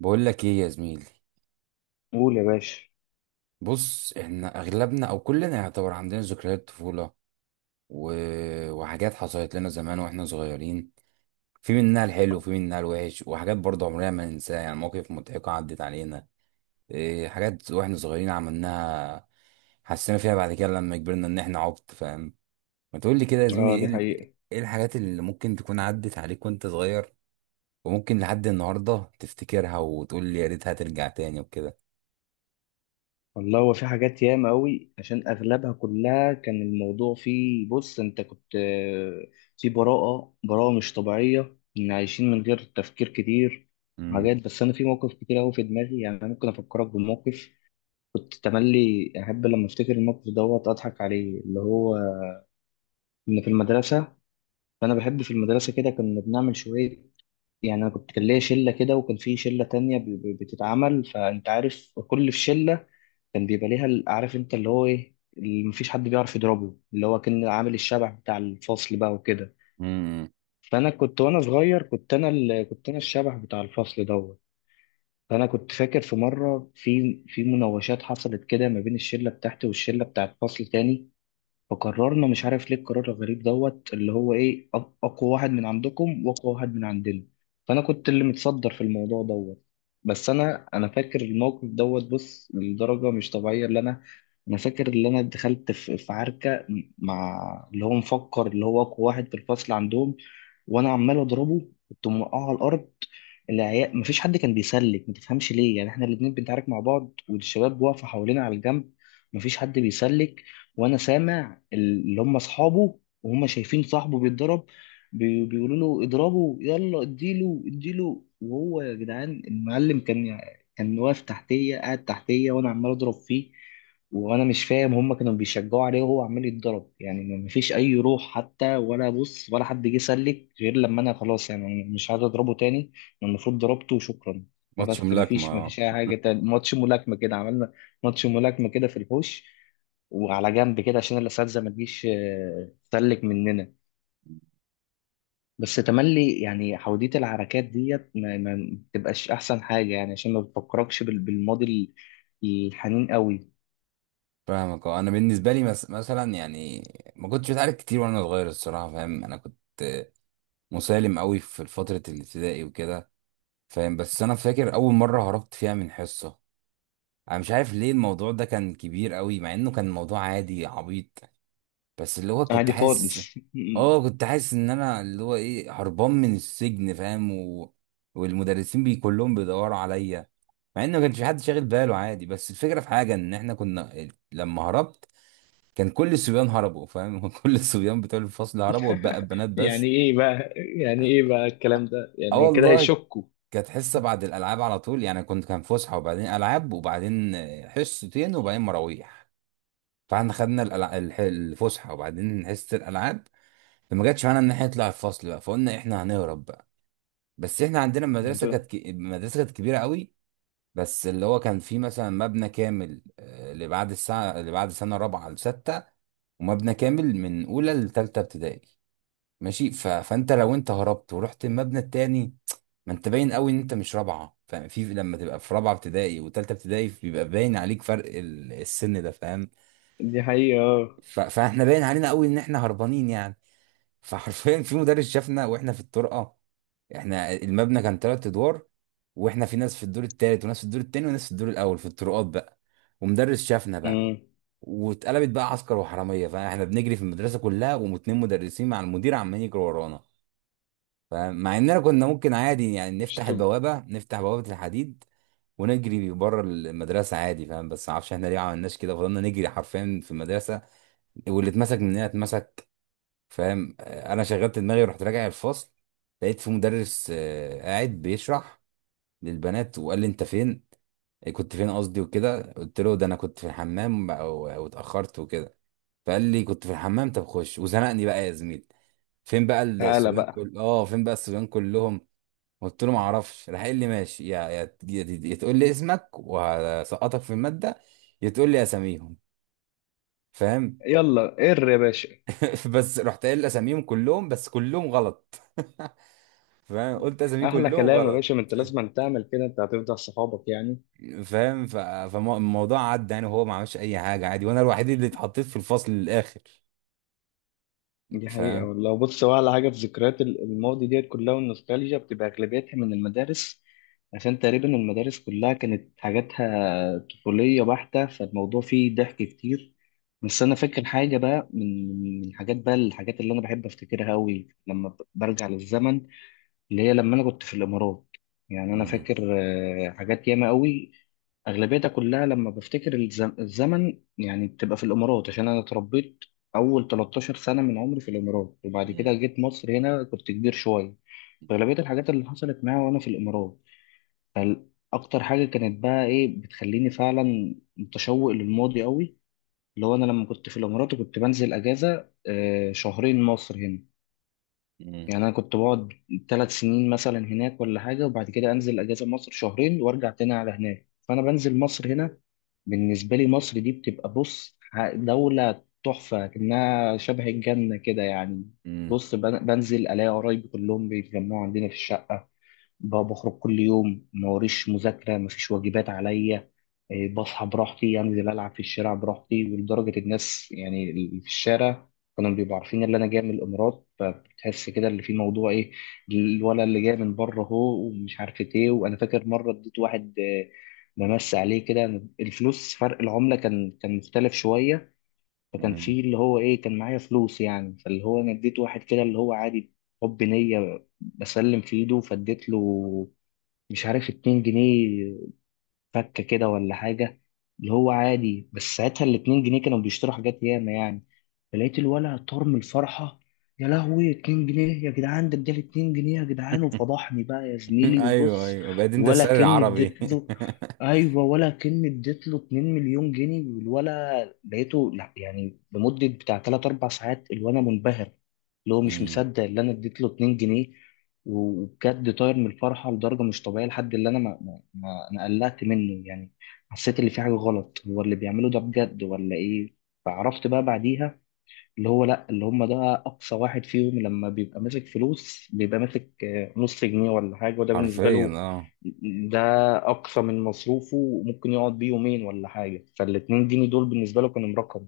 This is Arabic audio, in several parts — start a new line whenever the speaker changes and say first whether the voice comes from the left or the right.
right: بقول لك ايه يا زميلي.
left: قول يا باشا.
right: بص، احنا اغلبنا او كلنا يعتبر عندنا ذكريات طفولة، و... وحاجات حصلت لنا زمان واحنا صغيرين، في منها الحلو وفي منها الوحش، وحاجات برضه عمرنا ما ننساها، يعني مواقف مضحكة عدت علينا. إيه حاجات واحنا صغيرين عملناها، حسينا فيها بعد كده لما كبرنا ان احنا عبط، فاهم. ما تقول لي كده يا زميلي،
left: اه،
right: ايه
left: دي حقيقة.
right: ايه الحاجات اللي ممكن تكون عدت عليك وانت صغير، وممكن لحد النهاردة تفتكرها وتقول لي يا ريتها ترجع تاني وكده.
left: والله هو في حاجات ياما قوي، عشان اغلبها كلها كان الموضوع فيه، بص انت كنت في براءة براءة مش طبيعية، ان عايشين من غير تفكير كتير حاجات. بس انا في موقف كتير قوي في دماغي. يعني انا ممكن افكرك بموقف كنت تملي احب لما افتكر الموقف دوت اضحك عليه، اللي هو ان في المدرسة. فانا بحب في المدرسة، كده كنا بنعمل شوية. يعني انا كنت كان ليا شلة كده، وكان في شلة تانية بتتعمل. فانت عارف، كل في شلة كان بيبقى ليها عارف انت اللي هو ايه، اللي مفيش حد بيعرف يضربه، اللي هو كان عامل الشبح بتاع الفصل بقى وكده.
right: امم.
left: فانا كنت وانا صغير كنت انا الشبح بتاع الفصل دوت. فانا كنت فاكر في مره، في مناوشات حصلت كده ما بين الشله بتاعتي والشله بتاعت فصل تاني. فقررنا مش عارف ليه القرار الغريب دوت، اللي هو ايه، اقوى واحد من عندكم واقوى واحد من عندنا. فانا كنت اللي متصدر في الموضوع دوت. بس انا فاكر الموقف دوت، بص لدرجه مش طبيعيه. اللي انا فاكر اللي انا دخلت في عركه مع اللي هو مفكر اللي هو اقوى واحد في الفصل عندهم. وانا عمال اضربه، كنت موقعه على الارض. العيال مفيش حد كان بيسلك، ما تفهمش ليه، يعني احنا الاتنين بنتعارك مع بعض والشباب واقفه حوالينا على الجنب. مفيش حد بيسلك. وانا سامع اللي هم اصحابه وهم شايفين صاحبه بيتضرب، بيقولوا له اضربه، يلا اديله اديله، وهو يا جدعان المعلم. كان واقف تحتيه، قاعد تحتيه، وانا عمال اضرب فيه. وانا مش فاهم هم كانوا بيشجعوا عليه وهو عمال يتضرب، يعني ما فيش اي روح حتى، ولا بص، ولا حد جه سلك، غير لما انا خلاص. يعني أنا مش عايز اضربه تاني، أنا المفروض ضربته وشكرا.
right: ماتش
left: فبس ما
right: ملاكمة،
left: فيش ما
right: اه.
left: فيش اي حاجه تاني. ماتش ملاكمه كده عملنا، ماتش ملاكمه كده في الحوش، وعلى جنب كده عشان الاساتذه ما تجيش تسلك مننا. بس تملي يعني حوديه العركات ديت ما بتبقاش احسن حاجه، يعني عشان ما بتفكركش بالماضي، الحنين قوي.
right: فاهمك، اه. انا بالنسبة لي مثلا يعني، ما كنتش بتعارك كتير وانا صغير الصراحة، فاهم. انا كنت مسالم قوي في فترة الابتدائي وكده، فاهم. بس انا فاكر اول مرة هربت فيها من حصة، انا مش عارف ليه الموضوع ده كان كبير قوي، مع انه كان موضوع عادي عبيط، بس اللي هو كنت
left: عادي
right: حاسس،
left: خالص.
right: اه كنت حاسس ان انا اللي هو هربان من السجن، فاهم، والمدرسين بي كلهم بيدوروا عليا. مع ان ما كانش في حد شاغل باله عادي، بس الفكره في حاجه ان احنا كنا لما هربت كان كل الصبيان هربوا، فاهم. كل الصبيان بتوع الفصل هربوا واتبقى البنات
left: يعني
right: بس.
left: ايه بقى، يعني ايه بقى الكلام ده،
right: اه
left: يعني كده
right: والله.
left: هيشكوا؟
right: كانت حصه بعد الالعاب على طول، يعني كنت كان فسحه وبعدين العاب وبعدين حصتين وبعدين مراويح. فاحنا خدنا الفسحه وبعدين حصه الالعاب. فما جاتش معانا ان احنا نطلع الفصل بقى، فقلنا احنا هنهرب بقى. بس احنا عندنا المدرسه كانت
left: ده-
right: المدرسه كانت كبيره قوي. بس اللي هو كان فيه مثلا مبنى كامل، اللي بعد الساعه، اللي بعد سنه رابعه لسته، ومبنى كامل من اولى لثالثه ابتدائي، ماشي. فانت لو انت هربت ورحت المبنى التاني، ما انت باين قوي ان انت مش رابعه، فاهم. في لما تبقى في رابعه ابتدائي وتالته ابتدائي بيبقى باين عليك فرق السن ده، فاهم.
left: دي حقيقة، اه.
right: فاحنا باين علينا قوي ان احنا هربانين يعني. فحرفيا في مدرس شافنا واحنا في الطرقه. احنا المبنى كان تلات ادوار، واحنا في ناس في الدور التالت وناس في الدور التاني وناس في الدور الاول في الطرقات بقى. ومدرس شافنا بقى.
left: أمم.
right: واتقلبت بقى عسكر وحراميه، فاحنا بنجري في المدرسه كلها واتنين مدرسين مع المدير عمالين يجروا ورانا. فمع اننا كنا ممكن عادي يعني
left: مش
right: نفتح
left: تب...
right: البوابه، نفتح بوابه الحديد ونجري بره المدرسه عادي، فاهم، بس ما اعرفش احنا ليه ما عملناش كده، فضلنا نجري حرفيا في المدرسه، واللي اتمسك مننا اتمسك. فاهم. انا شغلت دماغي ورحت راجع الفصل. لقيت في مدرس قاعد بيشرح للبنات، وقال لي انت فين، إيه كنت فين قصدي وكده. قلت له ده انا كنت في الحمام بقى واتاخرت وكده. فقال لي كنت في الحمام؟ طب خش وزنقني بقى يا زميل، فين بقى
left: تعالى
right: الصبيان
left: بقى.
right: كل اه فين بقى الصبيان كلهم. قلت له ما اعرفش، راح قال لي ماشي، يا تقول لي اسمك وهسقطك في الماده، يا تقول لي اساميهم. فاهم.
left: يلا قر يا باشا.
right: بس رحت قايل اساميهم كلهم، بس كلهم غلط. فاهم، قلت اساميه
left: احلى
right: كلهم
left: كلام يا
right: غلط.
left: باشا، ما انت لازم تعمل كده، انت هتفضل صحابك يعني.
right: فاهم. فالموضوع عدى يعني، وهو ما عملش اي حاجه عادي، وانا الوحيد اللي اتحطيت في الفصل للاخر.
left: دي حقيقة
right: فاهم.
left: والله. بص هو على حاجة في ذكريات الماضي ديت كلها، والنوستالجيا بتبقى أغلبيتها من المدارس، عشان تقريبا المدارس كلها كانت حاجاتها طفولية بحتة، فالموضوع فيه ضحك كتير. بس أنا فاكر حاجة بقى، من الحاجات بقى، الحاجات اللي أنا بحب أفتكرها أوي لما برجع للزمن، اللي هي لما انا كنت في الامارات. يعني انا
right: مم.
left: فاكر حاجات ياما قوي، اغلبيتها كلها لما بفتكر الزمن، يعني بتبقى في الامارات، عشان انا اتربيت اول 13 سنه من عمري في الامارات. وبعد
right: مم.
left: كده جيت مصر هنا، كنت كبير شويه. اغلبيه الحاجات اللي حصلت معايا وانا في الامارات، اكتر حاجه كانت بقى ايه بتخليني فعلا متشوق للماضي قوي، اللي هو انا لما كنت في الامارات وكنت بنزل اجازه شهرين مصر هنا.
right: مم.
left: يعني انا كنت بقعد ثلاث سنين مثلا هناك ولا حاجه، وبعد كده انزل اجازه مصر شهرين وارجع تاني على هناك. فانا بنزل مصر هنا، بالنسبه لي مصر دي بتبقى، بص، دوله تحفه كأنها شبه الجنه كده يعني.
right: مم.
left: بص، بنزل الاقي قرايبي كلهم بيتجمعوا عندنا في الشقه. بخرج كل يوم، ما وريش مذاكرة، ما فيش واجبات عليا. بصحى براحتي، أنزل ألعب في الشارع براحتي. ولدرجة الناس يعني اللي في الشارع كانوا بيبقوا عارفين اللي أنا جاي من الإمارات، فبتحس كده اللي في موضوع، إيه، الولد اللي جاي من بره هو ومش عارف إيه. وأنا فاكر مرة اديت واحد ممس عليه كده الفلوس. فرق العملة كان مختلف شوية، فكان
right: مم.
left: في اللي هو إيه، كان معايا فلوس يعني، فاللي هو أنا اديت واحد كده، اللي هو عادي، حب نية، بسلم في ايده فاديت له مش عارف 2 جنيه فكه كده ولا حاجه. اللي هو عادي، بس ساعتها الاتنين جنيه كانوا بيشتروا حاجات ياما يعني. فلقيت الولع طار من الفرحه: يا لهوي، اتنين جنيه يا جدعان، ده اداني اتنين جنيه يا جدعان، وفضحني بقى يا زميلي،
right: ايوه
left: وبص
right: ايوه بقيت انت
left: ولا
right: السر
left: كأني
right: العربي.
left: اديت له. ايوه، ولا كأني اديت له 2 مليون جنيه. والولا لقيته، لا يعني، لمده بتاع 3 4 ساعات الولا منبهر، اللي هو مش
right: مم.
left: مصدق اللي انا اديت له 2 جنيه، وبجد طاير من الفرحه لدرجه مش طبيعيه، لحد اللي انا انا قلقت منه يعني، حسيت اللي في حاجه غلط، هو اللي بيعمله ده بجد ولا ايه؟ فعرفت بقى بعديها اللي هو لا، اللي هم ده اقصى واحد فيهم لما بيبقى ماسك فلوس بيبقى ماسك نص جنيه ولا حاجه، وده بالنسبه
right: حرفيا
left: له
right: اه.
left: ده اقصى من مصروفه، وممكن يقعد بيه يومين ولا حاجه، فالاتنين جنيه دول بالنسبه له كانوا مرقم.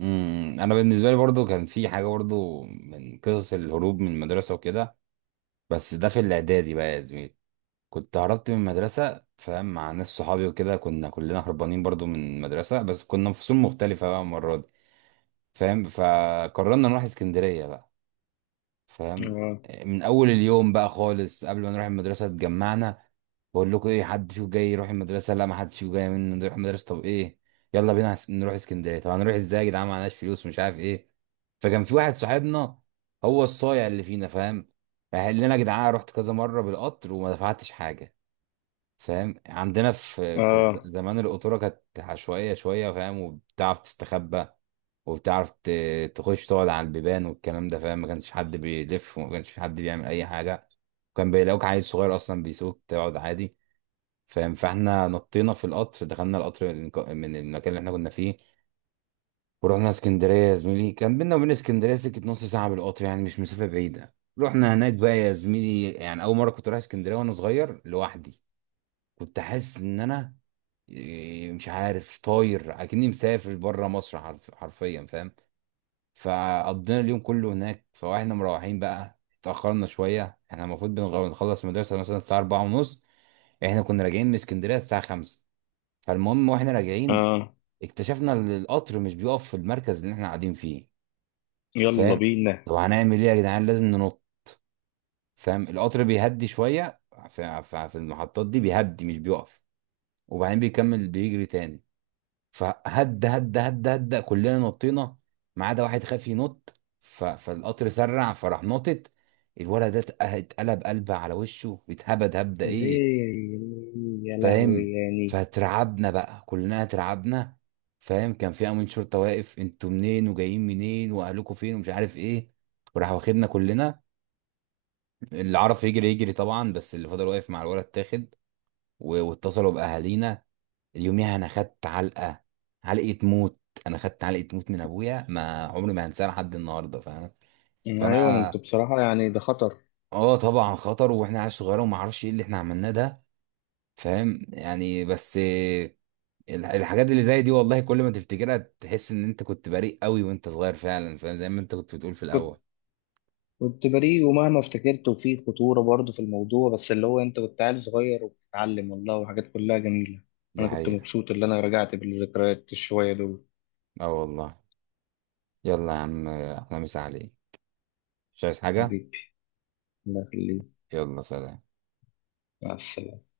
right: انا بالنسبه لي برضو كان في حاجه برضو من قصص الهروب من المدرسه وكده، بس ده في الاعدادي بقى يا زميلي. كنت هربت من المدرسه، فاهم، مع ناس صحابي وكده. كنا كلنا هربانين برضو من المدرسه بس كنا في فصول مختلفه بقى المره دي، فاهم. فقررنا نروح اسكندريه بقى، فاهم.
left: اه،
right: من اول اليوم بقى خالص قبل ما نروح المدرسه اتجمعنا. بقول لكم ايه، حد فيكم جاي يروح المدرسه؟ لا، ما حدش فيكم جاي من نروح المدرسه. طب ايه، يلا بينا نروح اسكندريه. طب هنروح ازاي يا جدعان، معناش فلوس، مش عارف ايه. فكان في واحد صاحبنا هو الصايع اللي فينا، فاهم. راح قال لنا يا جدعان رحت كذا مره بالقطر وما دفعتش حاجه، فاهم. عندنا في
left: اه،
right: زمان القطوره كانت عشوائيه شويه، فاهم، وبتعرف تستخبى وبتعرف تخش تقعد على البيبان والكلام ده، فاهم. ما كانش حد بيلف وما كانش حد بيعمل اي حاجه، وكان بيلاقوك عيل صغير اصلا بيسوق تقعد عادي، فاهم. فاحنا نطينا في القطر، دخلنا القطر من من المكان اللي احنا كنا فيه، ورحنا اسكندريه يا زميلي. كان بينا وبين اسكندريه سكه نص ساعه بالقطر يعني، مش مسافه بعيده. رحنا هناك بقى يا زميلي، يعني اول مره كنت رايح اسكندريه وانا صغير لوحدي. كنت حاسس ان انا مش عارف، طاير اكني مسافر بره مصر، حرفيا، فاهم. فقضينا اليوم كله هناك. فاحنا مروحين بقى اتاخرنا شويه، احنا المفروض بنخلص المدرسه مثلا الساعه 4 ونص، احنا كنا راجعين من اسكندريه الساعه 5. فالمهم واحنا راجعين
left: اه.
right: اكتشفنا ان القطر مش بيقف في المركز اللي احنا قاعدين فيه،
left: يلا
right: فاهم.
left: بينا.
right: طب هنعمل ايه يا جدعان، لازم ننط، فاهم. القطر بيهدي شويه في في المحطات دي، بيهدي مش بيقف، وبعدين بيكمل بيجري تاني. فهد هد هد هد كلنا نطينا ما عدا واحد خاف ينط. فالقطر سرع فراح نطت، الولد ده اتقلب قلبه على وشه، اتهبد هبده ايه.
left: ليه؟ يا لهوي
right: فاهم.
left: يعني.
right: فترعبنا بقى كلنا اترعبنا، فاهم. كان في امين شرطه واقف، انتوا منين وجايين منين واهلكم فين ومش عارف ايه، وراح واخدنا كلنا. اللي عرف يجري يجري طبعا، بس اللي فضل واقف مع الولد تاخد واتصلوا باهالينا. اليوميها انا خدت علقه، علقه موت، انا خدت علقه موت من ابويا ما عمري ما هنساها لحد النهارده، فاهم.
left: آه، ايوه، ما انتوا
right: فانا
left: بصراحه يعني ده خطر.
right: اه طبعا خطر واحنا عيال صغيره وما اعرفش ايه اللي احنا عملناه ده، فاهم يعني. بس الحاجات اللي زي دي والله كل ما تفتكرها تحس ان انت كنت بريء قوي وانت صغير فعلا، فاهم، زي ما انت كنت بتقول في الاول.
left: كنت بريء ومهما افتكرت، وفي خطورة برضه في الموضوع، بس اللي هو انت كنت عيل صغير وبتتعلم والله، وحاجات كلها جميلة.
right: دي
left: انا كنت
right: حقيقه.
left: مبسوط اللي انا رجعت بالذكريات الشوية دول.
right: اه والله. يلا يا عم احنا مسا عليك، مش عايز حاجه.
left: حبيبي، الله يخليك.
right: يلا سلام.
left: مع السلامة.